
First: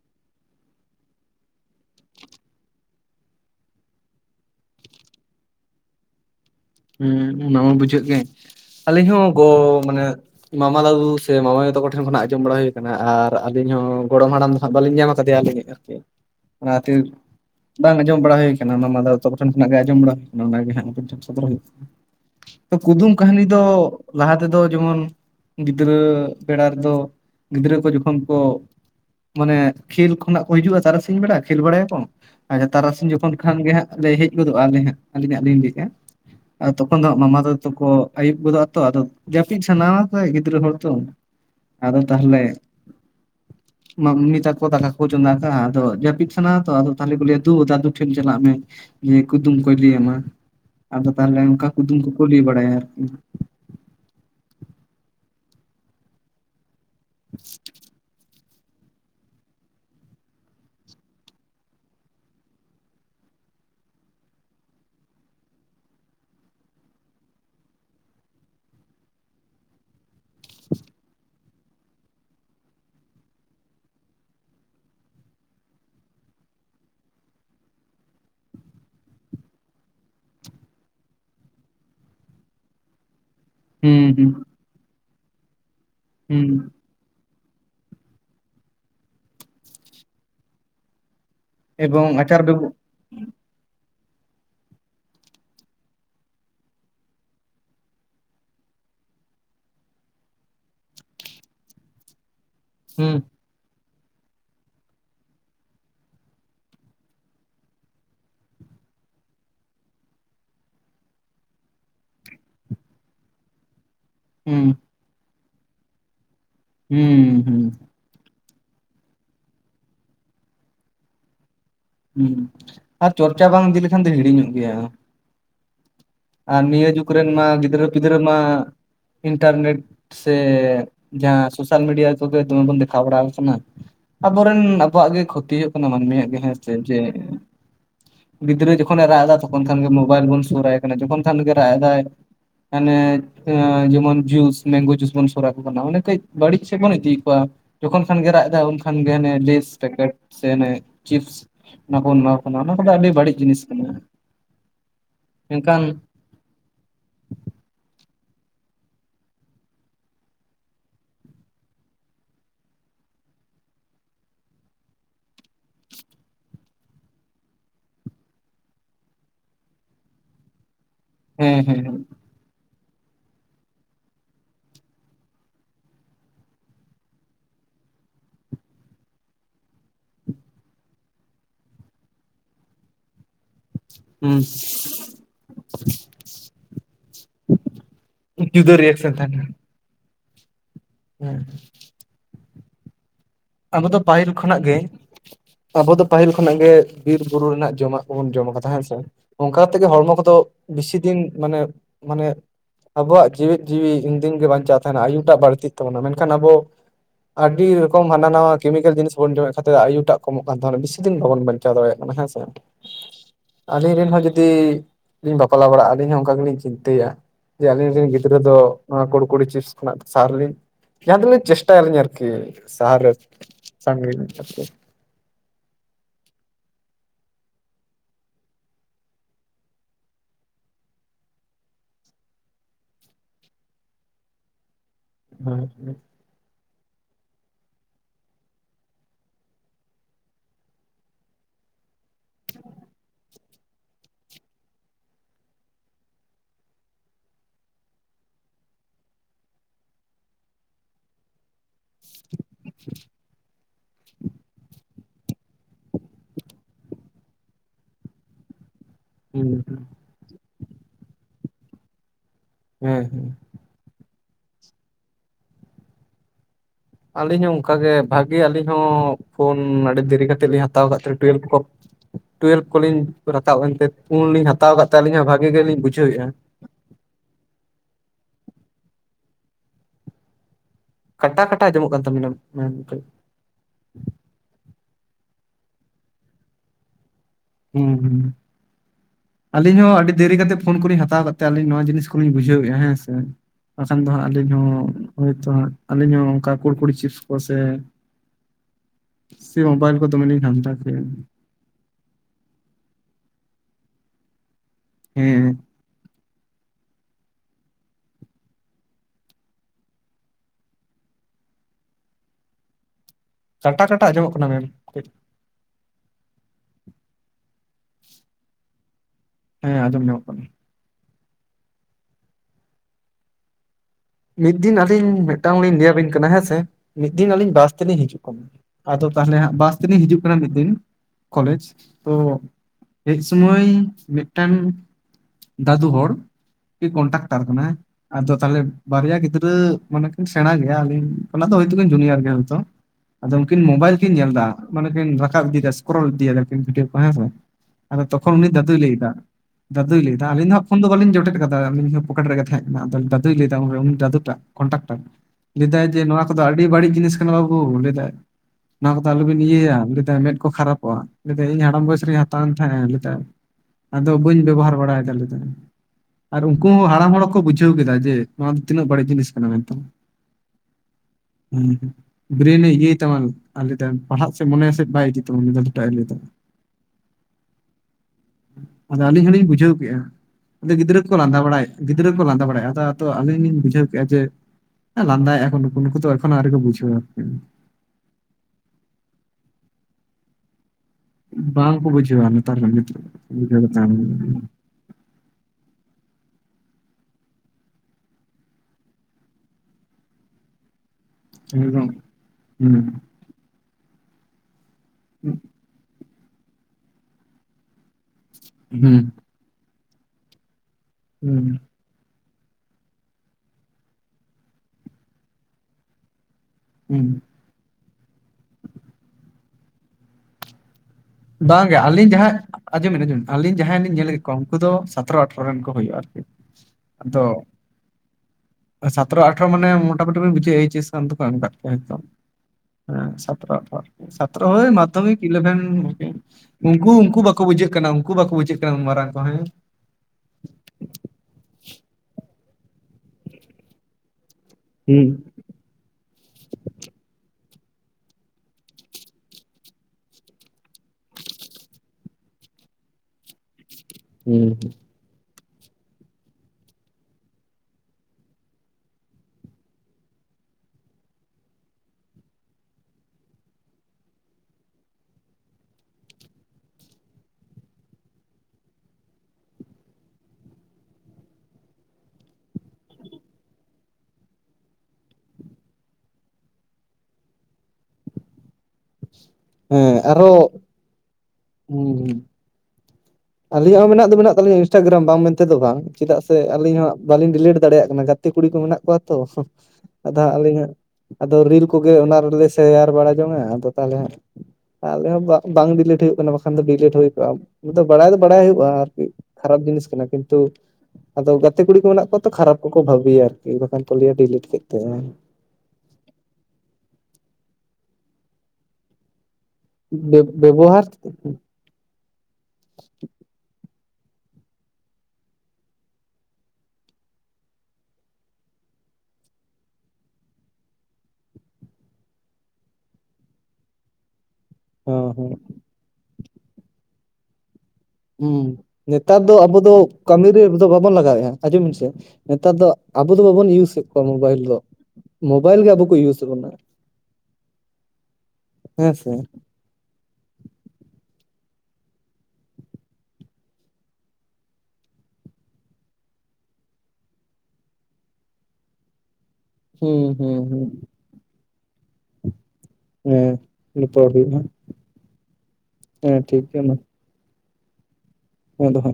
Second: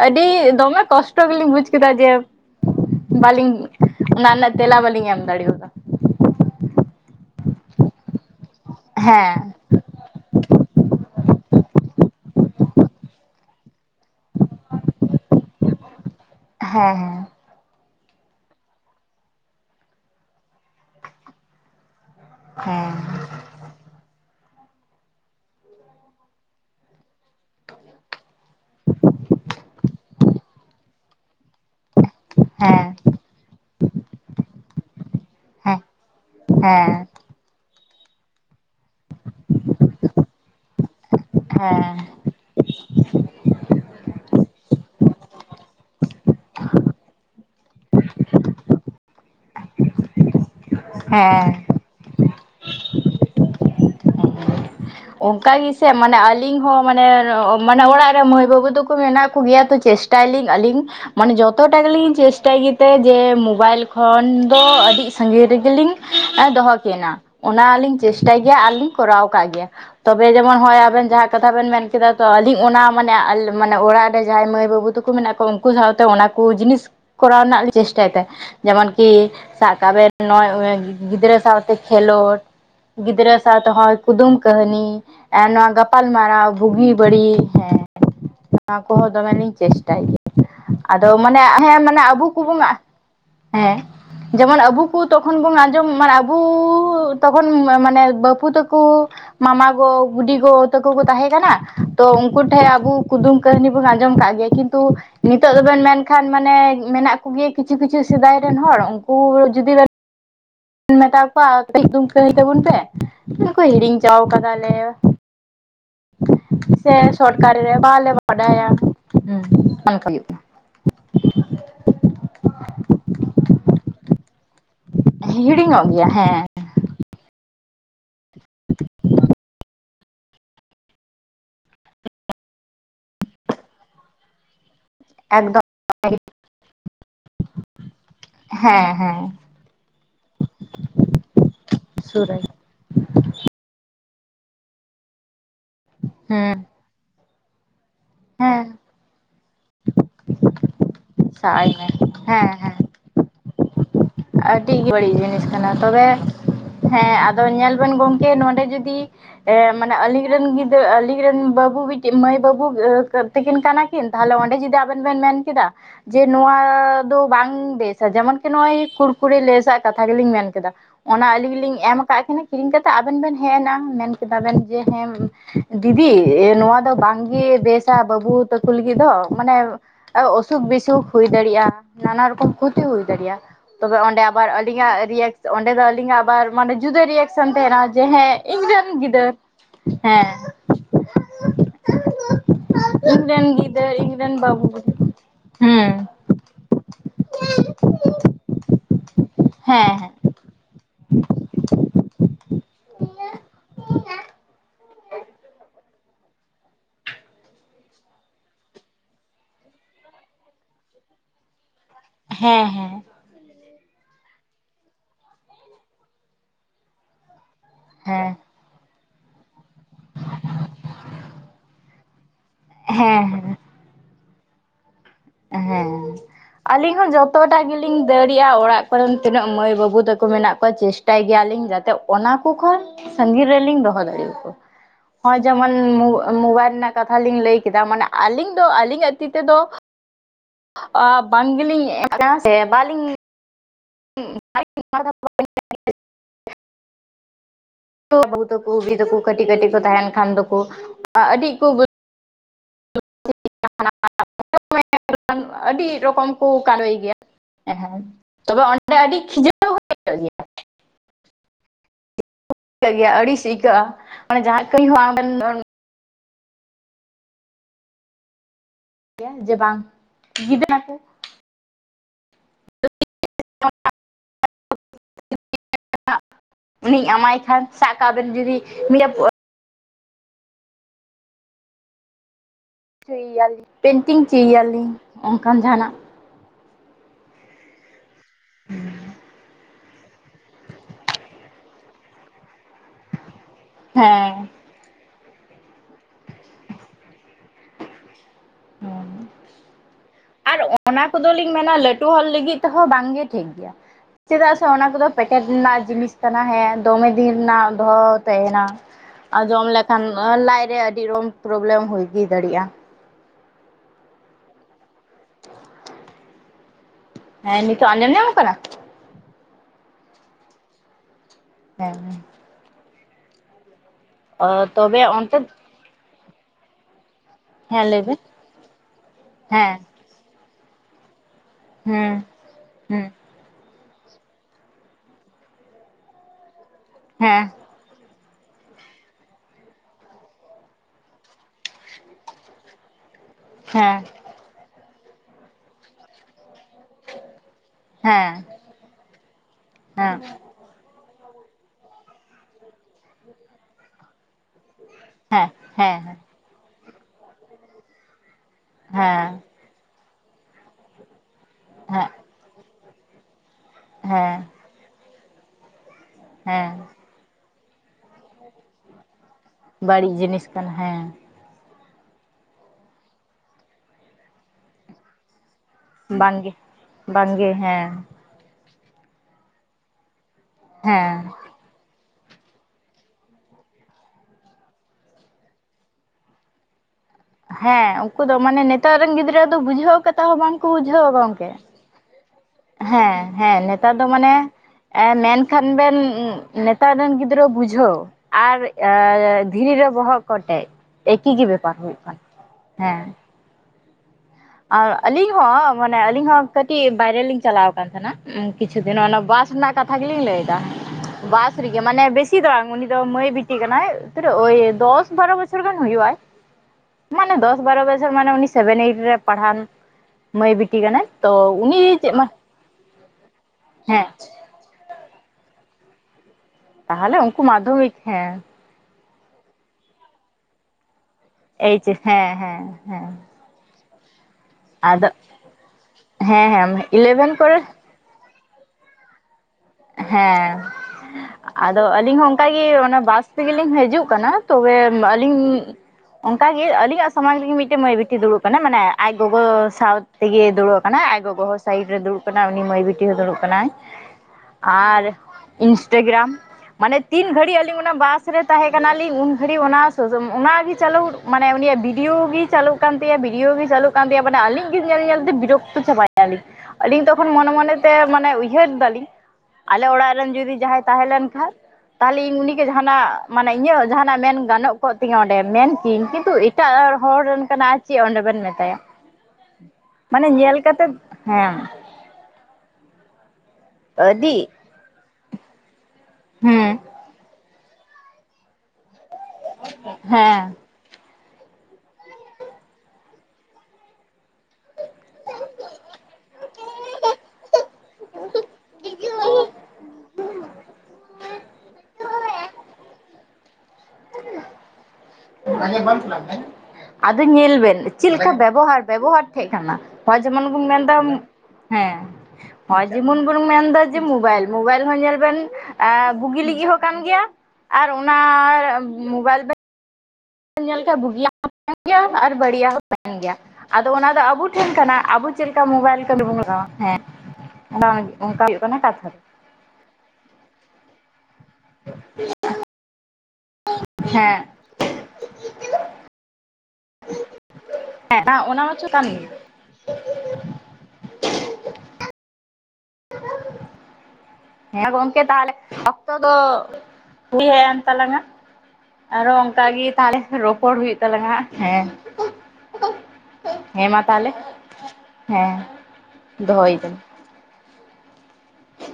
B: ᱟᱹᱰᱤ ᱫᱚᱢᱮ ᱠᱚᱥᱴᱚ ᱜᱮᱞᱤᱧ ᱵᱩᱡᱽ ᱠᱮᱫᱟ ᱡᱮ ᱵᱟᱹᱞᱤᱧ ᱚᱱᱟ ᱨᱮᱱᱟᱜ ᱛᱮᱞᱟ ᱵᱟᱹᱞᱤᱧ ᱮᱢ ᱫᱟᱲᱤᱣ ᱟᱫᱟ
A: ᱦᱮᱸ ᱚᱱᱟ ᱢᱟ ᱵᱩᱡᱷᱟᱹᱜ ᱜᱮ ᱟᱹᱞᱤᱧ ᱦᱚᱸ ᱜᱚ
B: ᱦᱮᱸ
A: ᱢᱟᱱᱮ ᱢᱟᱢᱟ ᱫᱟᱵᱩ ᱥᱮ ᱢᱟᱢᱟᱭᱳ ᱛᱟᱠᱚ ᱴᱷᱮᱱ ᱠᱷᱚᱱᱟᱜ ᱟᱡᱸᱚᱢ ᱵᱟᱲᱟ ᱦᱩᱭ ᱠᱟᱱᱟ ᱟᱨ ᱟᱹᱞᱤᱧ ᱦᱚᱸ ᱜᱚᱲᱚᱢ ᱦᱟᱲᱟᱢ ᱫᱚ ᱦᱟᱸᱜ ᱵᱟᱞᱤᱧ ᱧᱟᱢ ᱟᱴᱠᱟᱫᱮᱭᱟ ᱟᱹᱞᱤᱧ ᱚᱱᱟ ᱛᱤᱨ
B: ᱦᱮᱸ
A: ᱵᱟᱝ ᱟᱸᱡᱚᱢ ᱵᱟᱲᱟ ᱦᱩᱭ ᱠᱟᱱᱟ ᱚᱱᱟ ᱢᱟᱢᱟ ᱫᱟᱫᱩ ᱛᱟᱠᱚ ᱴᱷᱮᱱ ᱠᱷᱚᱱᱟᱜ ᱜᱮ ᱟᱸᱡᱚᱢ ᱫᱚ ᱚᱱᱟᱜᱮ ᱦᱟᱸᱜ ᱛᱚ
B: ᱦᱮᱸ
A: ᱠᱩᱫᱩᱢ ᱠᱟᱹᱦᱱᱤ ᱫᱚ ᱞᱟᱦᱟ ᱛᱮᱫᱚ ᱡᱮᱚᱢᱚᱱ ᱜᱤᱫᱽᱨᱟᱹ ᱵᱮᱲᱟ ᱨᱮᱫᱚ ᱜᱤᱫᱽᱨᱟᱹ ᱠᱚ ᱡᱚᱠᱷᱚᱱ ᱠᱚ ᱢᱟᱱᱮ ᱠᱷᱮᱞ ᱠᱷᱚᱱᱟᱜ ᱠᱚ ᱦᱤᱡᱩᱜᱼᱟ ᱛᱟᱨᱟᱥᱤᱧ ᱵᱮᱲᱟ ᱠᱷᱮᱞ ᱵᱟᱲᱟᱭᱟᱠᱚ ᱟᱪᱪᱷᱟ
B: ᱦᱮᱸ
A: ᱛᱟᱨᱟᱥᱤᱧ ᱡᱚᱠᱷᱚᱱ ᱠᱷᱟᱱ ᱜᱮ ᱦᱟᱸᱜ ᱞᱮ ᱦᱮᱡ ᱜᱚᱫᱚᱜᱼᱟ ᱟᱞᱮ ᱦᱟᱸᱜ ᱟᱹᱞᱤᱧᱟᱸᱜ ᱞᱤᱧ
B: ᱦᱮᱸ
A: ᱞᱟᱹᱭᱼᱟ
B: ᱦᱮᱸ ᱦᱮᱸ
A: ᱟᱨ ᱛᱚᱠᱷᱚᱱ ᱫᱚ ᱢᱟᱢᱟ ᱫᱟᱫᱩ ᱠᱚ ᱟᱹᱭᱩᱵ ᱜᱚᱫᱚᱜ-ᱟ ᱛᱚ ᱟᱫᱚ ᱡᱟᱹᱯᱤᱫ ᱥᱟᱱᱟᱣᱟ ᱜᱤᱫᱽᱨᱟᱹ ᱦᱚᱲ ᱛᱚ
B: ᱦᱮᱸ
A: ᱟᱫᱚ ᱛᱟᱦᱞᱮ
B: <unintelligible>
A: ᱢᱟᱢᱤ ᱛᱟᱠᱚ ᱫᱟᱠᱟ ᱠᱚ ᱪᱚᱸᱫᱟ ᱠᱟᱜ-ᱟ ᱟᱫᱚ ᱡᱟᱹᱯᱤᱫ ᱥᱟᱱᱟ ᱛᱚ ᱟᱫᱚ ᱛᱟᱦᱚᱞᱮ ᱠᱚ ᱞᱟᱹᱭ ᱟ ᱫᱩ ᱫᱟᱫᱩ ᱴᱷᱮᱱ ᱪᱟᱞᱟᱜ ᱢᱮ ᱡᱤᱭᱮ ᱠᱩᱫᱩᱢ ᱠᱚᱭ ᱞᱟᱹᱭ ᱟᱢᱟ ᱟᱫᱚ ᱛᱟᱦᱚᱞᱮ
B: ᱦᱮᱸ
A: ᱚᱱᱠᱟ ᱠᱩᱫᱩᱢ ᱠᱚᱠᱚ ᱞᱟᱹᱭ ᱵᱟᱲᱟᱭᱟ ᱟᱨᱠᱤ
B: ᱚᱝᱠᱟ ᱜᱮᱥᱮ ᱢᱟᱱᱮ ᱟᱹᱞᱤᱧ ᱦᱚᱸ ᱢᱟᱱᱮ ᱢᱟᱱᱮ ᱚᱲᱟᱜ ᱨᱮ ᱢᱟᱹᱭ ᱵᱟᱹᱵᱩ ᱛᱟᱠᱚ ᱢᱮᱱᱟᱜ ᱠᱚᱜᱮᱭᱟ ᱛᱚ ᱪᱮᱥᱴᱟᱭᱟᱞᱤᱧ ᱟᱹᱞᱤᱧ ᱢᱟᱱᱮ ᱡᱚᱛᱚᱴᱟ ᱜᱮᱞᱤᱧ ᱪᱮᱥᱴᱟᱭᱜᱮᱛᱮ ᱡᱮ ᱢᱳᱵᱟᱭᱤᱞ ᱠᱷᱚᱱ ᱫᱚ ᱟᱹᱰᱤ ᱥᱟᱺᱜᱤᱧ ᱨᱮᱜᱮᱞᱤᱧ ᱫᱚᱦᱚ ᱠᱤᱱᱟ ᱚᱱᱟᱞᱤᱧ ᱪᱮᱥᱴᱟᱭ ᱜᱮᱭᱟ ᱟᱨᱞᱤᱧ ᱠᱚᱨᱟᱣ ᱠᱟᱜ ᱜᱮᱭᱟ ᱛᱚᱵᱮ ᱡᱮᱢᱚᱱ ᱦᱚᱜ ᱞᱱᱱᱟᱵᱮᱱ ᱡᱟᱦᱟᱸ ᱠᱟᱛᱷᱟ ᱵᱮᱱ ᱢᱮᱱ ᱠᱮᱫᱟ ᱛᱚ ᱟᱹᱞᱤᱧ ᱚᱱᱟ ᱢᱟᱱᱮ ᱢᱟᱱᱮ ᱚᱲᱟᱜ ᱨᱮ ᱡᱟᱦᱟᱸᱭ ᱢᱟᱹᱭ ᱵᱟᱹᱵᱩ ᱛᱟᱠᱚ ᱢᱮᱱᱟᱜ ᱠᱚᱣᱟ ᱩᱱᱠᱩ ᱩᱱᱠᱩ ᱥᱟᱶᱛᱮ ᱚᱱᱟ ᱠᱚ ᱡᱤᱱᱤᱥ ᱠᱚᱨᱟᱣ ᱨᱮᱱᱟᱜ ᱞᱮ ᱪᱮᱥᱴᱟᱭᱮᱫᱟ ᱡᱮᱢᱚᱱᱠᱤ ᱥᱟᱜ ᱠᱟᱵᱢᱮ ᱱᱚ ᱜᱤᱫᱽᱨᱟᱹ ᱥᱟᱶᱛᱮ ᱠᱷᱮᱞᱳᱰ ᱜᱤᱫᱽᱨᱟᱹ ᱥᱟᱶᱛᱮ ᱦᱚᱭ
A: ᱦᱩᱸ ᱦᱩᱸ
B: ᱠᱩᱫᱩᱢ ᱠᱟᱹᱦᱱᱤ ᱮ ᱱᱚᱣᱟ ᱜᱟᱯᱟᱞ ᱢᱟᱨᱟᱣ
A: ᱦᱩᱸ
B: ᱵᱩᱜᱤ ᱵᱟᱹᱲᱤᱡ, ᱦᱮᱸ ᱱᱚᱣᱟ ᱠᱚᱦᱚᱸ ᱫᱚᱢᱮᱞᱤᱧ ᱪᱮᱥᱴᱟᱭ ᱜᱮᱭᱟ ᱟᱫᱚ ᱢᱟᱱᱮ ᱦᱮᱸ ᱢᱟᱱᱮ
A: ᱮᱵᱚᱝ
B: ᱟᱵᱩ
A: ᱟᱪᱟᱨ
B: ᱠᱩ
A: ᱵᱮᱵ
B: ᱵᱩᱱ, ᱦᱮᱸ ᱡᱮᱢᱚᱱ ᱟᱵᱚ ᱠᱚ ᱛᱚᱠᱷᱚᱱ ᱵᱚᱱ ᱟᱸᱡᱚᱢ ᱢᱟᱱᱮ ᱟᱵᱩᱻᱻ ᱛᱚᱠᱷᱚᱱ ᱢᱟᱱᱮ ᱵᱟᱹᱵᱩ ᱛᱟᱠᱩ ᱢᱟᱢᱟ ᱜᱚ ᱵᱩᱰᱤ ᱜᱚ ᱛᱟᱠᱚ ᱠᱚ ᱛᱟᱦᱮᱸ ᱠᱟᱱᱟ ᱛᱚ ᱩᱱᱠᱩ ᱴᱷᱮᱡ ᱟᱵᱚ
A: ᱦᱩᱸ
B: ᱠᱩᱫᱩᱢ ᱠᱟᱹᱦᱱᱤ ᱵᱚᱱ ᱟᱸᱡᱚᱢ ᱠᱟᱜ ᱜᱮᱭᱟ ᱠᱤᱱᱛᱩ ᱱᱤᱛᱚᱜ ᱫᱚᱵᱮᱱ ᱢᱮᱱᱠᱷᱟᱱ ᱢᱟᱱᱮ ᱢᱮᱱᱟᱜ ᱠᱚᱜᱤ ᱠᱤᱪᱷᱩ ᱠᱤᱪᱷᱩ ᱥᱮᱫᱟᱭ ᱨᱮᱱ ᱦᱚᱲ ᱩᱱᱠᱩ ᱡᱩᱚᱫᱤ ᱵᱮᱱ ᱢᱮᱛᱟ ᱠᱚᱣᱟ ᱠᱟᱹᱭᱫᱩᱢ ᱠᱟᱹᱭ ᱛᱟᱵᱩᱱ ᱯᱮ ᱞᱟᱹᱭ-ᱟ ᱠᱚ ᱦᱤᱲᱤᱧ ᱡᱟᱣ
A: ᱦᱩᱸ
B: ᱠᱟᱫᱟᱞᱮ ᱥᱮ
A: ᱦᱩᱸ
B: ᱥᱚᱴᱠᱟᱨᱤ
A: ᱦᱩᱸ
B: ᱨᱮ ᱵᱟᱞᱮ ᱵᱟᱰᱟᱭᱟ
A: ᱦᱩᱸ ᱟᱨ ᱪᱚᱨᱪᱟ ᱵᱟᱝ ᱤᱫᱤ ᱞᱮᱠᱷᱟᱱ ᱫᱚ ᱦᱤᱲᱤᱧ ᱧᱚᱜ ᱜᱮᱭᱟ
B: ᱦᱤᱲᱤᱧ-ᱚᱜ ᱜᱮᱭᱟ ᱦᱮᱸ
A: ᱟᱨ ᱱᱤᱭᱟᱹ ᱡᱩᱜᱽ ᱨᱮᱱ ᱢᱟ ᱜᱤᱫᱽᱨᱟᱹ ᱯᱤᱫᱽᱨᱟᱹ ᱢᱟ ᱤᱱᱴᱟᱨᱱᱮᱴ ᱥᱮ ᱡᱟᱦᱟᱸ ᱥᱳᱥᱟᱞ ᱢᱤᱰᱤᱭᱟ ᱠᱚᱜᱮ ᱫᱚᱢᱮ ᱵᱚᱱ ᱫᱮᱠᱷᱟᱣ ᱵᱟᱲᱟ ᱟᱠᱚ ᱠᱟᱱᱟ ᱟᱵᱚᱨᱮᱱ ᱟᱵᱚᱣᱟᱜ ᱜᱮ ᱠᱷᱚᱛᱤ ᱦᱩᱭᱩᱜ ᱠᱟᱱᱟ ᱢᱟᱹᱱᱢᱤᱭᱟᱜ ᱜᱮ ᱦᱮᱸᱥᱮ ᱡᱮ ᱜᱤᱫᱽᱨᱟᱹ
B: ᱦᱮᱸ
A: ᱡᱚᱠᱷᱚᱱᱮ
B: ᱦᱮᱸ
A: ᱨᱟᱜ-ᱮᱫᱟ ᱛᱚᱠᱷᱚᱱ ᱠᱷᱟᱱ ᱜᱮ ᱢᱳᱵᱟᱭᱤᱞ ᱵᱚᱱ ᱥᱩᱨ ᱟᱭ ᱚᱱᱮ ᱡᱚᱠᱷᱚᱱ ᱠᱷᱟᱱ ᱜᱮ ᱨᱟᱜᱽ ᱮᱫᱟᱭ
B: ᱥᱩᱨ ᱨᱮ
A: ᱟᱱᱮ ᱮᱸ ᱡᱮᱢᱚᱱ ᱡᱩᱥ ᱢᱮᱝᱜᱳ ᱡᱩᱥ ᱵᱚᱱ ᱥᱳᱨ ᱟᱠᱟᱱ ᱠᱟᱱᱟ ᱢᱟᱱᱮ ᱪᱮᱫ ᱵᱟᱹᱲᱤᱡ
B: ᱦᱮᱸ
A: ᱥᱮᱫ ᱵᱚᱱ ᱤᱫᱤᱭᱮᱫ ᱠᱚᱣᱟ ᱡᱚᱠᱷᱚᱱ ᱠᱷᱟᱱ ᱜᱮ ᱨᱟᱜᱽ ᱮᱫᱟᱭ
B: ᱦᱮᱸ
A: ᱩᱱ ᱠᱷᱟᱱ ᱜᱮ ᱱᱮ ᱰᱮᱥᱯᱮᱠᱮᱴ ᱥᱮ ᱦᱟᱱᱮ ᱪᱤᱯᱥ
B: ᱥᱟᱦᱟᱭ ᱢᱮ
A: ᱱᱚᱣᱟ ᱠᱚ ᱵᱚᱱ ᱮᱢᱟᱣ ᱠᱚ ᱠᱟᱱᱟ ᱱᱚᱣᱟ ᱠᱚᱫᱚ ᱟᱹᱰᱤ ᱵᱟᱹᱲᱤᱡ ᱡᱤᱱᱤᱥ ᱠᱟᱱᱟ
B: ᱟᱹᱰᱤᱜᱮ ᱵᱟᱹᱲᱤᱡ ᱡᱤᱱᱤᱥ ᱠᱟᱱᱟ,
A: ᱢᱮᱱᱠᱷᱟᱱ
B: ᱛᱚᱵᱮ ᱦᱮᱸ ᱟᱫᱚ ᱧᱮᱞ ᱵᱮᱱ ᱜᱚᱝᱠᱮ ᱱᱚᱰᱮ ᱡᱩᱫᱤ ᱮ ᱢᱟᱱᱮ ᱟᱞᱤᱧ ᱨᱮᱱ ᱜᱤᱫᱽᱨᱟᱹ ᱟᱞᱤᱧ ᱨᱮᱱ ᱵᱟᱹᱵᱩ ᱵᱤᱴᱤ ᱢᱟᱹᱭ ᱵᱟᱹᱵᱩ <unintelligible> ᱛᱟᱹᱠᱤᱱ ᱠᱟᱱᱟ ᱠᱤᱱ ᱛᱟᱦᱞᱮ ᱚᱸᱰᱮ ᱡᱩᱫᱤ ᱟᱵᱮᱱ ᱵᱮᱱ ᱢᱮᱱ ᱠᱮᱫᱟ ᱡᱮ ᱱᱚᱣᱟ ᱫᱚ ᱵᱟᱝ ᱵᱮᱥᱟ ᱡᱮᱢᱚᱱᱠᱤ ᱱᱚᱜᱼᱚᱭ ᱠᱩᱨ ᱠᱩᱲᱤ ᱞᱮᱥᱟᱜ ᱠᱟᱛᱷᱟ ᱜᱮᱞᱤᱧ ᱢᱮᱱ ᱠᱮᱫᱟ ᱚᱱᱟ ᱟᱹᱞᱤᱧ
A: ᱦᱮᱸ
B: ᱞᱤᱧ
A: ᱦᱮᱸ
B: ᱮᱢ ᱠᱟᱜ ᱠᱤᱱᱟ ᱠᱤᱨᱤᱧ ᱠᱟᱛᱮᱫ ᱟᱵᱮᱱ ᱵᱮᱱ ᱦᱮᱡ ᱮᱱᱟ ᱢᱮᱱ ᱠᱮᱫᱟ ᱵᱮᱱ ᱡᱮ ᱦᱮᱸ ᱫᱤᱫᱤ ᱱᱚᱣᱟ ᱫᱚ ᱵᱟᱝᱜᱮ ᱵᱮᱥᱟ ᱵᱟᱹᱵᱩ ᱛᱮᱠᱚ ᱞᱟᱹᱜᱤᱫ ᱫᱚ ᱢᱟᱱᱮ ᱚᱥᱩᱠ ᱵᱤᱥᱩᱠ ᱦᱩᱭ ᱫᱟᱲᱮᱭᱟᱜᱼᱟ ᱱᱟᱱᱟ ᱨᱚᱠᱚᱢ ᱠᱷᱚᱛᱤ ᱦᱩᱭ ᱫᱟᱲᱮᱭᱟᱜᱼᱟ ᱛᱚᱵᱮ ᱚᱸᱰᱮ
A: ᱦᱩᱸ
B: ᱟᱵᱟᱨ ᱟᱞᱤᱧᱟᱜ ᱨᱤᱭᱮᱠᱴ ᱚᱸᱰᱮ ᱫᱚ ᱟᱞᱤᱧᱟᱜ ᱟᱵᱟᱨ ᱢᱟᱱᱮ ᱡᱩᱫᱟᱹ ᱨᱤᱭᱮᱠᱥᱚᱱ ᱛᱟᱦᱮᱱᱟ ᱡᱮ ᱦᱮᱸ ᱤᱧ
A: ᱡᱩᱫᱟᱹ
B: ᱨᱮᱱ
A: ᱨᱤᱭᱮᱠᱥᱚᱱ ᱛᱟᱦᱮᱱ
B: ᱜᱤᱫᱟᱹᱨ
A: ᱠᱟᱱᱟ
B: ᱦᱮᱸ ᱤᱧ ᱨᱮᱱ
A: ᱟᱵᱚ
B: ᱜᱤᱫᱟᱹᱨ
A: ᱫᱚ
B: ᱤᱧ
A: ᱯᱟᱦᱤᱞ
B: ᱨᱮᱱ
A: ᱠᱷᱚᱱᱟᱜ
B: ᱵᱟᱹᱵᱩ
A: ᱜᱮ
B: ᱦᱩᱸ
A: ᱟᱵᱚ
B: ᱦᱮᱸ
A: ᱫᱚ ᱯᱟᱹᱦᱤᱞ ᱠᱷᱚᱱᱟᱜ ᱜᱮ ᱵᱤᱨ ᱵᱩᱨᱩ ᱨᱮᱱᱟᱜ ᱡᱚᱢᱟᱜ ᱠᱚᱵᱚᱱ ᱡᱚᱢ ᱠᱟᱫᱟ ᱦᱮᱸᱥᱮ ᱚᱱᱠᱟ ᱛᱮᱜᱮ
B: ᱦᱮᱸ
A: ᱦᱚᱲᱢᱚ ᱠᱚᱫᱚ ᱵᱤᱥᱤ ᱫᱤᱱ ᱢᱟᱱᱮ ᱢᱟᱱᱮ ᱟᱵᱚᱣᱟᱜ ᱡᱤᱣᱤᱫ ᱡᱤᱣᱤ ᱩᱧ ᱫᱤᱱ ᱜᱮ ᱵᱟᱧᱪᱟᱣ ᱛᱟᱦᱮᱱᱟ ᱟᱭᱩᱴᱟᱜ ᱵᱟᱹᱲᱛᱤᱜ ᱛᱟᱵᱚᱱᱟ ᱢᱮᱱᱠᱷᱟᱱ ᱟᱵᱚ ᱟ. ᱰᱤ ᱨᱚᱠᱚᱡ ᱦᱟᱱᱟ ᱱᱟᱣᱟ ᱠᱮᱢᱤᱠᱟᱞ ᱡᱤᱱᱤᱥ ᱵᱚᱱ ᱡᱚᱢᱮᱫ ᱠᱷᱟᱹᱛᱤᱨ ᱟᱭᱩᱴᱟᱜ ᱠᱚᱢᱚᱜ ᱠᱟᱱ ᱛᱟᱵᱚᱱᱟ ᱵᱤᱥᱤ ᱫᱤᱱ ᱵᱟᱵᱚᱱ ᱵᱟᱧ ᱪᱟᱣ ᱫᱟᱲᱮᱭᱟᱜ ᱠᱟᱱᱟ ᱦᱮᱸ ᱥᱮ ᱟᱹᱞᱤᱧ ᱨᱤᱱ ᱦᱚᱸ ᱡᱩᱫᱤ ᱞᱤᱧ ᱵᱟᱯᱞᱟ ᱵᱟᱲᱟᱜᱼᱟ ᱟᱹᱞᱤᱧ ᱦᱚᱸ ᱚᱝᱠᱟ ᱜᱮᱞᱤᱧ ᱪᱤᱱᱛᱟᱹᱭᱟ ᱡᱮ ᱟᱹᱞᱤᱧ ᱨᱤᱱ
B: ᱦᱮᱸ
A: ᱜᱤᱫᱽᱨᱟᱹ ᱫᱚ ᱚᱱᱟ ᱠᱚᱲ ᱠᱚᱲᱤ ᱪᱤᱯᱥ ᱠᱷᱚᱱᱟᱜ ᱥᱟᱦᱟ ᱨᱮᱞᱤᱧ ᱡᱟᱦᱟᱸ ᱫᱚᱞᱤᱧ ᱪᱮᱥᱴᱟᱭᱟᱞᱤᱧ ᱟᱨᱠᱤ ᱥᱟᱦᱟᱨ ᱨᱮ
B: ᱦᱮᱸ ᱦᱮᱸ
A: <unintelligible>
B: ᱦᱮᱸ ᱟᱞᱤᱧ ᱦᱚᱸ ᱡᱚᱛᱚ ᱴᱟᱜ ᱜᱮᱞᱤᱧ ᱫᱟᱹᱲᱤᱜᱼᱟ ᱚᱲᱟᱜ ᱠᱚᱨᱮᱱ ᱛᱤᱱᱟᱹᱜ ᱢᱟᱹᱭ ᱵᱟᱹᱵᱩ ᱛᱮᱠᱚ ᱢᱮᱱᱟᱜ ᱠᱚᱣᱟ ᱪᱮᱥ ᱴᱟᱭ ᱜᱮᱭᱟᱞᱤᱧ ᱡᱟᱛᱮ ᱚᱱᱟ ᱠᱚ ᱠᱷᱟᱱ ᱥᱟᱺᱜᱤᱧ ᱨᱮᱞᱤᱧ ᱫᱚᱦᱚ ᱫᱟᱲᱮᱭᱟᱠᱚ ᱦᱚᱸᱭ
A: ᱦᱮᱸ
B: ᱡᱮᱢᱚᱱ ᱢᱚ ᱢᱚᱵᱟᱭᱤᱞ ᱨᱮᱱᱟᱜ ᱠᱟᱛᱷᱟ ᱞᱤᱧ ᱞᱟᱹᱭ ᱠᱮᱫᱟ ᱢᱟᱱᱮ ᱟᱹᱞᱤᱧ ᱫᱚ ᱟᱹᱞᱤᱧᱟᱜ ᱛᱤ ᱛᱮᱫᱚ ᱟᱻ ᱵᱟᱝ ᱜᱮᱞᱤᱧ <unintelligible> ᱵᱟᱞᱤᱧ <unintelligible> ᱵᱟᱹᱩ ᱛᱚᱠᱚ <unintelligible> ᱛᱚᱠᱚ ᱠᱟᱹᱴᱤᱡ ᱠᱟᱹᱴᱤᱡ ᱠᱚ ᱛᱟᱦᱮᱱ ᱠᱷᱟᱱ ᱫᱚᱠᱚ ᱟᱹᱰᱤ ᱠᱚ
A: <inaudible>
B: <unintelligible> ᱟᱹᱰᱤ ᱨᱚᱠᱚᱢ ᱠᱚ ᱠᱟᱨᱚᱭ ᱜᱮᱭᱟ <unintelligible> ᱛᱚᱵᱮ ᱚᱸᱰᱮ ᱟᱹᱰᱤ <unintelligible>
A: ᱦᱮᱸ
B: ᱦᱩᱭᱩᱜ ᱜᱮᱭᱟ ᱠᱟᱹᱜ
A: ᱦᱮᱸ
B: ᱜᱮᱭᱟ
A: ᱦᱮᱸ
B: ᱟᱹᱲᱤᱥ ᱟᱹᱭᱠᱟᱹᱜᱼᱟ ᱢᱟᱱᱮ ᱡᱟᱦᱟᱸ <unintelligible>
A: ᱟᱹᱞᱤᱧ ᱦᱚᱸ ᱚᱝᱠᱟ ᱜᱮ ᱵᱷᱟᱹᱜᱤ ᱟᱹᱞᱤᱧ ᱦᱚᱸ
B: ᱡᱮ
A: ᱯᱷᱚᱱ
B: ᱵᱟᱝ
A: ᱟᱹᱰᱤ ᱫᱮᱨᱤ ᱠᱟᱛᱮᱫ ᱞᱤᱧ
B: ᱜᱤᱫᱽᱨᱟᱹ
A: ᱦᱟᱛᱟᱣ
B: ᱠᱚ
A: ᱟᱠᱟᱫ ᱛᱮ ᱴᱩᱭᱮᱞᱵᱷ ᱠᱚ ᱴᱩᱭᱮᱞᱵᱷ ᱠᱚᱞᱤᱧ ᱨᱟᱠᱟᱵ ᱮᱱᱛᱮ ᱯᱷᱚᱱ ᱞᱤᱧ ᱦᱟᱛᱟᱣ ᱟᱠᱟᱫ ᱛᱮ ᱟᱹᱞᱤᱧ ᱦᱚᱸ ᱵᱷᱟᱜᱤ ᱜᱮᱞᱤᱧ ᱵᱩᱡᱷᱟᱹᱣᱮᱜᱼᱟ
B: ᱩᱱᱤᱧ ᱮᱢᱟᱭ ᱠᱷᱟᱱ ᱥᱟᱵ ᱠᱟᱜᱵᱤᱱ ᱡᱩᱫᱤ <unintelligible>
A: ᱠᱟᱴᱟ ᱠᱟᱴᱟ ᱟᱸᱡᱚᱢᱚᱜ ᱠᱟᱱ ᱛᱟᱵᱤᱱᱟ
B: ᱯᱮᱱᱴᱤᱝ ᱠᱮᱭᱟᱞᱤᱧ ᱚᱝᱠᱟᱱ ᱡᱟᱦᱟᱱᱟᱜ
A: ᱦᱩᱸ ᱦᱩᱸ
B: <inaudible>
A: ᱟᱹᱞᱤᱧ ᱦᱚᱸ ᱟᱹᱰᱤ ᱫᱮᱨᱤ ᱠᱟᱛᱮ ᱯᱷᱚᱱ ᱠᱚᱞᱤᱧ ᱦᱟᱛᱟᱣ ᱠᱟᱫ ᱛᱮ ᱟᱹᱞᱤᱧ ᱱᱚᱣᱟ ᱡᱤᱱᱤᱥ ᱠᱚᱞᱤᱧ ᱵᱩᱡᱷᱟᱹᱣᱮᱼᱟ ᱦᱮᱸ ᱥᱮ ᱵᱟᱠᱷᱟᱱ ᱫᱚ ᱦᱟᱸᱜ
B: ᱦᱮᱸ
A: ᱟᱹᱞᱤᱧ ᱦᱚᱸ ᱦᱭᱛᱚᱜ ᱟᱹᱞᱤᱧ ᱦᱚᱸ ᱚᱱᱠᱟ ᱠᱩᱲᱠᱩᱲᱤ ᱪᱤᱯᱥ ᱠᱚ ᱥᱮ
B: ᱦᱮᱸ
A: ᱥᱮ ᱢᱚᱵᱟᱭᱤᱞ ᱠᱚ ᱫᱚᱢᱮ ᱞᱤᱧ
B: ᱟᱨ
A: ᱜᱷᱟᱱᱴᱟ ᱠᱮᱜᱼᱟ
B: ᱚᱱᱟ ᱠᱚᱫᱚᱞᱤᱧ ᱢᱮᱱᱟ ᱞᱟᱹᱴᱩ ᱦᱚᱲ ᱞᱤᱜᱤᱫ ᱛᱮᱦᱚᱸ ᱵᱟᱝᱜᱮ ᱴᱷᱤᱠ ᱜᱤᱭᱟ ᱪᱮᱫᱟᱜ ᱥᱮ ᱚᱱᱟ ᱠᱚᱫᱚ ᱯᱮᱴᱮᱨ
A: ᱦᱮᱸ
B: ᱨᱤᱱᱟᱜ ᱡᱤᱱᱤ ᱠᱟᱱᱟ ᱦᱮᱸ ᱫᱚᱢᱮ ᱫᱤᱱ ᱨᱤᱱᱟᱜ ᱫᱚᱦᱚ ᱛᱮᱦᱮᱱᱟ ᱡᱚᱢ ᱞᱮᱠᱷᱟᱱ ᱞᱟᱡ ᱨᱮᱭᱟᱜ ᱟᱹᱰᱤ ᱨᱚᱢ ᱯᱨᱚᱵᱽᱞᱮᱢ ᱦᱩᱭ ᱜᱤ ᱫᱟᱲᱤᱭᱟᱜᱼᱟ
A: ᱠᱟᱴᱟ ᱠᱟᱴᱟ ᱟᱸᱡᱚ ᱢᱚᱜ ᱠᱟᱱᱟ ᱢᱮᱢ ᱠᱟᱹᱡ
B: ᱦᱮᱸ ᱱᱤᱛᱚᱜ ᱟᱸᱡᱚᱢ ᱧᱟᱢᱚᱜ ᱠᱟᱱᱟ?
A: ᱦᱮᱸ ᱟᱡᱚᱢ ᱧᱟᱢᱚᱜ ᱠᱟᱱᱟ
B: ᱦᱮᱸ
A: ᱢᱤᱫ ᱫᱤᱱ
B: ᱛᱚᱵᱮ
A: ᱟᱹᱞᱤᱧ
B: ᱚᱱᱛᱮ
A: ᱢᱤᱫᱴᱟᱝ ᱞᱤᱧ ᱞᱟᱹᱭᱟᱵᱤᱱ ᱠᱟᱱᱟ ᱦᱮᱸᱥᱮ ᱢᱤᱫ ᱫᱤᱱ ᱟᱹᱞᱤᱧ ᱵᱟᱥ
B: ᱦᱮᱸ
A: ᱛᱮᱞᱤᱧ
B: ᱞᱟᱹᱭ ᱵᱮᱱ
A: ᱦᱤᱡᱩᱜ ᱠᱟᱱᱟ ᱟᱫᱚ ᱛᱟᱦᱞᱮ ᱦᱟᱸᱜ ᱵᱟᱥ
B: ᱦᱮᱸ
A: ᱛᱮᱞᱤᱧ ᱦᱤᱡᱩᱜ ᱠᱟᱱᱟ ᱢᱤᱫ ᱫᱤᱱ ᱠᱚᱞᱮᱡᱽ ᱛᱚ
B: ᱦᱮᱸ ᱦᱮᱸ
A: ᱦᱮᱡ ᱥᱩᱢᱚᱭ ᱢᱤᱫᱴᱟᱝ ᱫᱟᱫᱩ ᱦᱚᱲ <unintelligible> ᱠᱚᱱᱴᱟᱠᱴᱟᱨ
B: ᱦᱮᱸ
A: ᱠᱟᱱᱟᱭ ᱟᱫᱚ ᱛᱟᱦᱞᱮ ᱵᱟᱨᱭᱟ ᱜᱤᱫᱽᱨᱟᱹ ᱢᱟᱱᱮ ᱠᱤ ᱥᱮᱸᱬᱟ ᱜᱮᱭᱟ ᱟᱹᱞᱤᱧ ᱠᱷᱚᱱᱟᱜ ᱫᱚ ᱦᱚᱭ ᱛᱚ ᱠᱤᱱ ᱡᱩᱱᱤᱭᱟᱨ ᱜᱮᱭᱟ ᱦᱚᱭᱛᱚ ᱟᱫᱚ ᱩᱱᱠᱤᱱ ᱢᱚᱵᱟᱭᱤᱞ
B: ᱦᱮᱸ
A: ᱠᱤᱱ ᱧᱮᱞ ᱫᱟ ᱢᱟᱱᱮ ᱠᱤᱱ ᱨᱟᱠᱟᱵ ᱤᱫᱤᱫᱟ ᱥᱠᱨᱚᱞ ᱤᱫᱤᱭᱮᱫᱟ ᱠᱤᱱ ᱵᱷᱤᱰ ᱦᱮᱸᱥᱮ ᱵᱟᱝ ᱟᱫᱚ ᱛᱚᱠᱷᱚᱱ
B: ᱦᱮᱸ
A: ᱩᱱᱤ ᱫᱟᱫᱩᱭ ᱞᱟᱹᱭᱫᱼᱟ, ᱫᱟᱫᱩᱭ
B: ᱦᱮᱸ ᱦᱮᱸ
A: ᱞᱟᱹᱭᱫᱟ ᱟᱹᱞᱤᱧ ᱦᱚᱸ ᱯᱷᱠᱷᱚᱱ ᱫᱚ ᱵᱟᱹᱞᱤᱧ ᱡᱚᱴᱮᱫ ᱠᱟᱫᱟ ᱟᱹᱞᱤᱧ ᱦᱚᱸ ᱯᱚᱠᱮᱴ ᱨᱮᱜᱮ ᱛᱟᱸᱦᱮᱜ ᱠᱟᱱᱟ ᱟᱫᱚ ᱫᱟᱫᱩᱭ ᱞᱟᱹᱭ ᱫᱟ ᱩᱱᱤ ᱫᱟᱫᱩ ᱴᱟᱜ ᱠᱚᱱᱴᱟᱠᱴᱟᱨ
B: ᱦᱮᱸ
A: ᱞᱮᱫᱟᱭ ᱡᱮ ᱱᱚᱣᱟ ᱠᱚᱫᱚ ᱟᱹᱰᱤ ᱵᱟᱹᱲᱤᱡ ᱡᱤᱱᱤᱥ ᱠᱟᱱᱟ ᱵᱟᱹᱵᱩ ᱞᱟᱹᱭ ᱫᱟᱭ ᱱᱚᱣᱟ ᱠᱚᱫᱚ ᱟᱞᱚᱵᱤᱱ ᱤᱭᱟᱹᱭᱟ ᱫᱟ ᱢᱮᱸᱫ ᱠᱚ ᱠᱷᱟᱨᱟᱯᱚᱜᱼᱟ ᱞᱟᱹᱭ ᱫᱟᱭ ᱤᱧ ᱦᱟᱲᱟᱢ
B: ᱦᱮᱸ
A: ᱵᱚᱭᱮᱥ
B: ᱦᱮᱸ
A: ᱨᱤᱧ ᱦᱟᱛᱟᱣᱟᱱ ᱛᱟᱸᱦᱮᱜᱼᱟ, ᱞᱮᱭ ᱫᱟᱭ ᱟᱫᱚ ᱵᱟᱹᱧ
B: ᱦᱮᱸ
A: ᱵᱮᱵᱚᱦᱟᱨ ᱵᱟᱲᱟᱭ ᱫᱟ ᱞᱮᱭ ᱫᱟᱭ, ᱟᱨ ᱩᱱᱠᱩ
B: ᱦᱮᱸ
A: ᱦᱚᱸ ᱦᱟᱲᱟᱢ ᱦᱚᱲ ᱦᱚᱸ ᱠᱚ ᱵᱩᱡᱷᱟᱹᱣ ᱠᱮᱫᱟ ᱡᱮ ᱱᱚᱣᱟ ᱫᱚ ᱛᱤᱱᱟᱹᱜ ᱵᱟᱹᱲᱤᱡ ᱡᱤᱱᱤᱥ ᱠᱟᱱᱟ ᱢᱮᱱᱛᱮ
B: ᱵᱟᱹᱲᱤᱡ ᱡᱤᱱᱤᱥ ᱠᱟᱱᱟ ᱦᱮᱸ
A: ᱦᱩᱸ ᱵᱨᱮᱱᱮ ᱤᱭᱟᱹᱭ ᱛᱟᱢᱟ ᱟᱞᱮᱭ ᱫᱟᱭ ᱯᱟᱲᱦᱟᱜ ᱥᱮᱫ ᱢᱚᱱᱮ ᱥᱮᱫ ᱵᱟᱭ ᱤᱫᱤ ᱛᱟᱢᱟ ᱢᱮᱱᱫᱟ
B: ᱵᱟᱝᱜᱮ - ᱵᱟᱝᱜᱮ ᱦᱮᱸ
A: ᱟᱫᱚ ᱟᱹᱞᱤᱧ ᱦᱩᱞᱤᱧ ᱵᱩᱡᱷᱟᱹᱣ ᱠᱮᱜᱼᱟ, ᱟᱫᱚ ᱜᱤᱫᱽᱨᱟᱹ ᱠᱚ
B: ᱦᱮᱸ
A: ᱞᱟᱸᱫᱟ ᱵᱟᱲᱟᱭᱼᱟ ᱜᱤᱫᱽᱨᱟᱹ ᱠᱚ ᱞᱟᱸᱫᱟ ᱵᱟᱲᱟᱭᱮᱼᱟ ᱟᱫᱚ ᱛᱚ ᱟᱞᱤᱧ ᱞᱤᱧ ᱵᱩᱡᱷᱟᱹᱣ ᱠᱮᱜᱼᱟ, ᱡᱮ ᱞᱟᱸᱫᱟᱭᱮᱼᱟ ᱠᱚ ᱱᱩᱠᱩ ᱼ ᱱᱩᱠᱩ ᱫᱚ ᱮᱠᱷᱚᱱ ᱦᱚᱸ ᱟᱹᱣᱨᱤ ᱠᱚ ᱵᱩᱡᱷᱟᱹᱣᱟ
B: ᱦᱮᱸ ᱳᱱᱠᱳ ᱫᱚ ᱢᱟᱱᱮ ᱱᱮᱛᱟᱨ ᱨᱮᱱ ᱜᱤᱫᱽᱨᱟᱹ ᱫᱚ ᱵᱩᱡᱷᱟᱹᱣ ᱠᱟᱛᱮ ᱦᱚᱸ ᱵᱟᱝᱠᱚ ᱵᱩᱡᱷᱟᱹᱣᱟ ᱜᱚᱝᱠᱮ᱾
A: ᱵᱟᱝ ᱠᱚ ᱵᱩᱡᱷᱟᱹᱣᱟ ᱱᱮᱛᱟᱨ ᱨᱮᱱ ᱜᱤᱫᱽᱨᱟᱹ
B: ᱦᱮᱸ - ᱦᱮᱸ
A: ᱵᱩᱡᱷᱟᱹᱣ
B: ᱼ
A: ᱠᱟᱛᱮ
B: ᱱᱮᱛᱟᱨ ᱫᱚ ᱢᱟᱱᱮ ᱮ ᱢᱮᱱᱠᱷᱟᱱ ᱵᱮᱱ ᱱᱮᱛᱟᱨ ᱨᱮᱱ ᱜᱤᱫᱽᱨᱟᱹ ᱵᱩᱡᱷᱟᱹᱣ ᱟᱨ ᱮᱻ ᱫᱷᱤᱨᱤ ᱨᱮ ᱵᱚᱦᱚᱜ ᱠᱚᱴᱮᱡ ᱮᱠᱤ ᱜᱮ ᱵᱮᱯᱟᱨ
A: ᱮᱠᱫᱚᱢ
B: ᱦᱳᱭᱳᱜ ᱠᱟᱱᱟ
A: ᱦᱩᱸ
B: ᱦᱮᱸ᱾ ᱟᱨ ᱟᱹᱞᱤᱧ ᱦᱚᱸ ᱢᱟᱱᱮ ᱟᱹᱞᱤᱧ ᱦᱚᱸ ᱠᱟᱹᱴᱤᱡ ᱵᱟᱭᱨᱮ ᱞᱤᱧ ᱪᱟᱞᱟᱣ ᱠᱟᱱ ᱛᱟᱦᱮᱱᱟ ᱠᱤᱪᱷᱩ
A: ᱦᱩᱸ
B: ᱫᱤᱱ ᱚᱱᱟ ᱵᱟᱥ ᱨᱮᱱᱟᱜ ᱠᱟᱛᱷᱟ ᱜᱤᱞᱤᱧ ᱞᱟᱹᱭ ᱫᱟ ᱵᱟᱥ
A: ᱦᱩᱸ
B: ᱨᱮᱜᱮ ᱢᱟᱱᱮ ᱵᱮᱥ ᱫᱚ ᱵᱟᱝ ᱩᱱᱤ ᱫᱚ ᱢᱟᱹᱭ ᱵᱤᱴᱤ ᱠᱟᱱᱟᱭ ᱛᱳᱨ ᱳᱭ ᱫᱚᱥ ᱵᱟᱨᱚ ᱵᱚᱪᱷᱚᱨ ᱜᱟᱱ ᱦᱩᱭᱩᱜ ᱟᱭ
A: ᱦᱩᱸ
B: ᱢᱟᱱᱮ ᱫᱚᱥ ᱵᱟᱨᱚ ᱵᱚᱪᱷᱚᱨ ᱢᱟᱱᱮ ᱩᱱᱤ ᱥᱮᱵᱷᱮᱱ ᱮᱭᱤᱴ ᱨᱮ ᱯᱟᱲᱦᱟᱣ ᱟᱱ ᱢᱟᱹᱭ ᱵᱤᱴᱤ ᱠᱟᱱᱟᱭ ᱛᱚ
A: ᱵᱟᱝ ᱜᱮ
B: ᱩᱱᱤ
A: ᱟᱹᱞᱤᱧ
B: ᱪᱮᱫ ᱢᱟ
A: ᱡᱟᱦᱟᱸ ᱟᱸᱡᱚᱢ ᱵᱤᱱ, ᱟᱸᱡᱚᱢ ᱵᱤᱱ, ᱟᱹᱞᱤᱧ ᱡᱟᱸᱦᱟᱭ ᱞᱤᱧ
B: ᱦᱮᱸ
A: ᱧᱮᱞ ᱠᱮᱫ ᱠᱚᱣᱟ ᱳᱱᱠᱳ ᱫᱚ, ᱥᱚᱛᱨᱚ ᱟᱴᱷᱨᱚ ᱨᱮᱱ ᱠᱚ ᱦᱠᱭᱳᱜᱼᱟ ᱟᱨᱠᱤ
B: ᱛᱟᱦᱚᱞᱮ
A: ᱟᱫᱚ
B: ᱳᱱᱠᱩ ᱢᱟᱫᱽᱫᱷᱚᱢᱤᱠ ᱦᱮᱸ᱾
A: ᱥᱟᱛᱨᱚ ᱟᱴᱷᱨᱚ ᱢᱟᱱᱮ ᱢᱚᱴᱟ ᱢᱩᱴᱤ ᱵᱤᱱ ᱵᱩᱡᱟᱹᱣᱮᱟ ᱮᱭᱤᱪ ᱮᱥ ᱥᱟᱱ ᱫᱚᱠᱟ ᱮᱢᱠᱟᱜ ᱠᱚᱭᱟ
B: ᱮᱭᱤᱪ ᱮᱥ
A: ᱮᱠᱫᱚᱢ
B: ᱦᱮᱸ ᱦᱮᱸ ᱦᱮᱸ
A: ᱦᱸ ᱥᱟᱛᱨᱚ ᱟᱴᱨᱳ <unintelligible> ᱥᱟᱛᱨᱚ ᱳᱭ
B: ᱟᱫᱚ
A: ᱢᱟᱫᱽᱫᱷᱚᱢᱤᱠ ᱤᱞᱮᱵᱷᱮᱱ
B: ᱦᱮᱸ ᱦᱮᱸ
A: ᱩᱱᱠᱩ ᱩᱱᱠᱩ
B: ᱤᱞᱮᱵᱷᱮᱱ
A: ᱵᱟᱠᱚ
B: ᱠᱚᱨᱮ
A: ᱵᱩᱡᱷᱟᱹᱜ ᱠᱟ ᱱᱟ ᱩᱱᱠᱩ ᱵᱟᱠᱚ ᱵᱩᱡᱷᱟᱹᱜ ᱠᱟᱱᱟ ᱩᱱ ᱢᱟᱨᱟᱝ ᱠᱚ ᱦᱮᱸ
B: ᱦᱮᱸ ᱟᱫᱚ ᱟᱹᱞᱤᱧ ᱦᱚᱸ ᱚᱝᱠᱟᱜᱤ ᱚᱱᱟ ᱵᱟᱥ ᱛᱮᱜᱮᱞᱤᱧ ᱦᱮᱡᱩᱜ ᱠᱟᱱᱟ ᱛᱳᱵᱮ
A: ᱦᱩᱸ
B: ᱟᱹᱞᱤᱧ ᱚᱱᱠᱟ ᱜᱤ ᱟᱹᱞᱤᱧᱼᱟᱜ ᱥᱚᱢᱟᱝ ᱨᱤᱜᱤ ᱢᱤᱫᱴᱮᱡ ᱢᱟᱹᱭ ᱵᱤᱴᱤ ᱫᱩᱲᱩᱵ ᱠᱟᱱᱟ ᱢᱟᱱᱮ ᱟᱡ ᱜᱚᱜᱚ ᱥᱟᱶ ᱛᱮᱜᱤ ᱫᱩᱲᱩᱵ ᱠᱟᱱᱟᱭ, ᱟᱡ ᱜᱚᱜᱚ ᱥᱟᱭᱤᱰ ᱨᱮ ᱫᱩᱲᱩᱵ ᱠᱟᱱᱟ, ᱩᱱᱤ ᱢᱟᱹᱭ ᱵᱤᱴᱤ ᱦᱚᱸ ᱫᱩᱲᱩᱵ ᱠᱟᱱᱟᱭ
A: ᱦᱩᱸ
B: ᱟᱨ ᱤᱱᱥᱴᱟᱜᱮᱨᱟᱢ ᱢᱟᱱᱮ ᱛᱤᱱ ᱜᱷᱟᱹᱲᱤ ᱟᱹᱞᱤᱧ ᱚᱱᱟ ᱵᱟᱥ ᱨᱮ ᱛᱟᱸᱦᱮ ᱠᱟᱱᱟᱞᱤᱧ ᱩᱱ ᱜᱷᱟᱹᱲᱤ ᱚᱱᱟ <unintelligible> ᱚᱱᱟᱜᱤ ᱪᱟᱹᱞᱩ ᱢᱟᱱᱮ ᱩᱱᱤᱭᱟᱼᱜ ᱵᱷᱤᱰᱤᱭᱳ ᱜᱮ ᱪᱟᱹᱞᱩᱜ ᱠᱟᱱ ᱛᱟᱭᱟ, ᱵᱷᱤᱰᱭᱳ ᱜᱮ ᱪᱟᱹᱞᱩᱜ ᱠᱟᱱ ᱛᱟᱭᱟ, ᱢᱟᱱᱮ ᱟᱹᱞᱤᱧ ᱜᱮ ᱧᱮᱞ ᱧᱮᱞᱛᱮ ᱵᱤᱨᱚᱠᱛᱚ ᱪᱟᱵᱼᱟᱭ ᱱᱟᱞᱤᱧ ᱟᱞᱤᱧ ᱛᱚᱠᱷᱚᱱ ᱢᱚᱱᱮ ᱢᱚᱱᱮ ᱛᱮ ᱢᱟᱱᱮ ᱩᱭᱦᱟᱹᱨ ᱫᱟᱞᱤᱧ ᱟᱞᱮ ᱚᱲᱟᱜ ᱨᱮᱱ ᱡᱩᱫᱤ ᱡᱟᱦᱟᱸᱭ ᱛᱟᱦᱮᱸ ᱞᱮᱱ ᱠᱷᱟᱱ ᱛᱟᱦᱚᱞᱮ ᱤᱧ ᱩᱱᱤᱜᱮ ᱡᱟᱦᱟᱱᱟᱼᱜ, ᱢᱟᱱᱮ ᱤᱧᱟᱹᱜ ᱡᱟᱦᱟᱱᱟᱜ ᱢᱮᱱ ᱜᱟᱱᱚᱜ ᱠᱚᱜ ᱛᱤᱧᱟᱹ ᱚᱸᱰᱮ, ᱢᱮᱱ ᱠᱤᱧᱟᱹᱧ ᱠᱤᱱᱛᱩ ᱮᱴᱟᱜ ᱦᱚᱲ ᱨᱮᱱ ᱠᱟᱱᱟ ᱟᱨ ᱪᱮᱫ ᱚᱸᱰᱮ ᱵᱮᱮᱱ ᱢᱮᱛᱟᱭᱟ
A: <inaudible>
B: ᱢᱟᱱᱮ
A: ᱟᱨᱚ
B: ᱧᱮᱞ ᱠᱟᱛᱮᱜ ᱦᱮᱸ
A: ᱦᱩᱸ - ᱦᱩᱸ ᱟᱹᱞᱤᱧᱟᱼᱜ ᱦᱚᱸ ᱢᱮᱱᱟᱜ ᱫᱚ ᱢᱮᱱᱟᱜ
B: ᱟᱹᱰᱤ
A: ᱛᱟᱹᱞᱤᱧᱟ, ᱤᱱᱥᱴᱟᱜᱮᱨᱟᱢ ᱵᱟᱝ ᱢᱮᱱᱛᱮ ᱫᱚ ᱵᱟᱝ, ᱪᱮᱫᱟᱜ ᱥᱮ
B: ᱦᱮᱸ
A: ᱟᱹᱞᱤᱧ ᱦᱚᱸ ᱵᱟᱟᱹᱞᱤᱧ ᱰᱤᱞᱤᱴ ᱫᱟᱲᱮᱭᱟᱼᱜ ᱠᱟᱱᱟ, ᱜᱟᱛᱮ ᱠᱩᱲᱤ ᱠᱚ ᱢᱮᱱᱟᱜ ᱠᱚᱣᱟ ᱛᱚ, ᱟᱫᱚ ᱦᱟᱸᱜ
B: ᱦᱮᱸ
A: ᱟᱹᱞᱤᱧᱟᱜ ᱟᱫᱚ ᱨᱤᱞ ᱠᱚᱜᱮ ᱚᱱᱟ ᱨᱮᱞᱮ ᱥᱮᱭᱟᱨ ᱵᱟᱲᱟ ᱡᱚᱝᱟ, ᱟᱫᱚ ᱛᱟᱦᱚᱞᱮ ᱦᱟᱸᱜ ᱟᱞᱮ ᱦᱚᱸ ᱵᱟ ᱵᱟᱝ ᱰᱤᱞᱮᱴ ᱦᱩᱭᱩᱜ ᱠᱟᱱᱟ ᱵᱟᱠᱷᱟᱱ ᱫᱚ ᱰᱤᱞᱮᱴ ᱦᱩᱭ ᱠᱚᱜᱼᱟ ᱵᱟᱲᱟᱭ ᱫᱚ ᱵᱟᱲᱟᱭ ᱦᱩᱭᱩᱜᱼᱟ ᱟᱨᱠᱤ ᱠᱷᱟᱨᱟᱯ ᱡᱤᱱᱤᱥ ᱠᱟᱱᱟ ᱠᱤᱱᱛᱩᱼᱼ ᱟᱫᱚ ᱜᱟᱛᱮ ᱠᱩᱲᱤ ᱠᱚ ᱢᱮᱱᱟᱜ ᱠᱚᱣᱟ ᱛᱚ, ᱠᱷᱟᱨᱟᱯ ᱠᱚᱼᱠᱚ ᱵᱷᱟᱹᱵᱤᱼᱭᱟ ᱟᱨᱠᱤ, ᱵᱟᱠᱷᱟᱱ ᱠᱚ ᱞᱭᱟ ᱰᱤᱤᱴ ᱠᱮᱫ ᱛᱮ
B: <unintelligible> ᱟᱫᱚ ᱧᱮᱞ ᱵᱮᱱ ᱪᱮᱫᱮ ᱞᱮᱠᱟ ᱵᱮᱵᱚᱦᱟᱨ - ᱵᱮᱵᱚᱦᱟᱨ ᱛᱟᱦᱮᱸᱮᱡ ᱠᱟᱱᱟᱜ ᱡᱮᱢᱚᱱ ᱵᱚᱱ
A: ᱵᱮᱵᱚᱦᱟᱨ
B: ᱢᱮᱱᱮᱫᱟ ᱦᱮᱸ᱾ ᱦᱚᱸᱭ ᱡᱮᱢᱚᱱ ᱵᱚᱱᱢ ᱢᱮᱱᱮᱫᱟ ᱡᱮ ᱢᱚᱵᱟᱭᱤᱞ, ᱢᱳᱚᱵᱟᱭᱤᱞ ᱦᱚᱸ ᱧᱮᱞ ᱵᱮᱱᱼᱼ ᱵᱩᱜᱤ ᱞᱟᱹᱜᱤᱫ ᱦᱚᱸ ᱠᱟᱱ ᱜᱮᱭᱟ ᱟᱨ ᱚᱱᱟ ᱢᱳᱵᱟᱭᱤᱞᱼᱼ ᱧᱮᱞ ᱵᱩᱜᱤᱭᱟ ᱦᱚᱸ ᱛᱟᱦᱮᱱ ᱜᱮᱭᱟ ᱟᱨ ᱵᱟᱹᱲᱤᱡᱟ ᱦᱚᱸ ᱛᱟᱦᱮ ᱜᱮᱭᱟ ᱟᱫᱚ ᱚᱱᱟ ᱫᱚ ᱟᱵᱚᱼᱼ ᱠᱟᱱᱟ
A: ᱦᱚᱸ
B: ᱟᱵᱚ
A: ᱦᱚᱸ
B: ᱪᱮᱫ ᱞᱮᱠᱟ ᱢᱳᱵᱟᱭᱤᱞ ᱠᱚᱫᱚᱵᱚᱱ ᱞᱟᱜᱟᱣᱟ ᱦᱮᱸᱼᱼ
A: ᱦᱩᱸ ᱱᱮᱛᱟᱨ ᱫᱚ ᱟᱵᱚ ᱫᱚ ᱠᱟᱹᱢᱤ ᱨᱮᱫᱚ ᱵᱟᱵᱚᱱ ᱞᱟᱜᱟᱣᱮᱫᱼᱟ ᱟᱡᱚᱢᱵᱮᱱ ᱥᱮ ᱱᱮᱛᱟᱨ ᱫᱚᱼᱼ ᱟᱵᱚ ᱫᱚ ᱵᱟᱵᱚᱱ ᱤᱭᱩᱡᱮᱫ ᱠᱚᱣᱟ ᱢᱳᱵᱟᱭᱤᱞ
B: ᱦᱮᱸ
A: ᱫᱚ, ᱢᱳᱵᱟᱭᱤᱞ ᱜᱮ ᱟᱵᱚ ᱠᱚ ᱤᱭᱩᱡᱮ ᱵᱚᱱᱟ᱾
B: ᱦᱮᱸ ᱚᱱᱟ ᱦᱚᱪᱚ
A: ᱦᱮᱸ
B: ᱠᱟᱱ
A: ᱥᱮ
B: ᱜᱤᱭᱟᱹ᱾ <inaudible> ᱦᱮᱸ ᱜᱚᱝᱠᱮ ᱛᱟᱦᱚᱞᱮ ᱚᱠᱛᱚ ᱫᱚ ᱦᱩᱭ ᱦᱮᱡᱮᱱ ᱛᱟᱞᱟᱝᱟ᱾ ᱟᱨᱚ ᱚᱱᱠᱟ ᱜᱮ
A: ᱦᱩᱸ
B: ᱛᱟᱦᱚᱞᱮ
A: ᱦᱩᱸ ᱦᱩᱸ
B: ᱨᱚᱯᱚᱲ ᱦᱩᱭᱩᱼᱜ ᱛᱟᱞᱟᱝ ᱦᱮᱸ᱾
A: ᱦᱮᱸ
B: ᱦᱮᱸ ᱢᱟ
A: ᱨᱚᱯᱚᱲ
B: ᱛᱟᱦᱚᱞᱮ
A: ᱦᱩᱭᱩᱜᱼᱟ
B: ᱦᱮᱸ
A: ᱦᱮᱸ ᱴᱷᱤᱠ ᱜᱮᱭᱟ ᱢᱟ
B: ᱫᱚᱦᱚᱭᱤᱫᱟᱹᱧ᱾
A: ᱦᱮᱸ ᱫᱚᱦᱚᱭᱼᱼ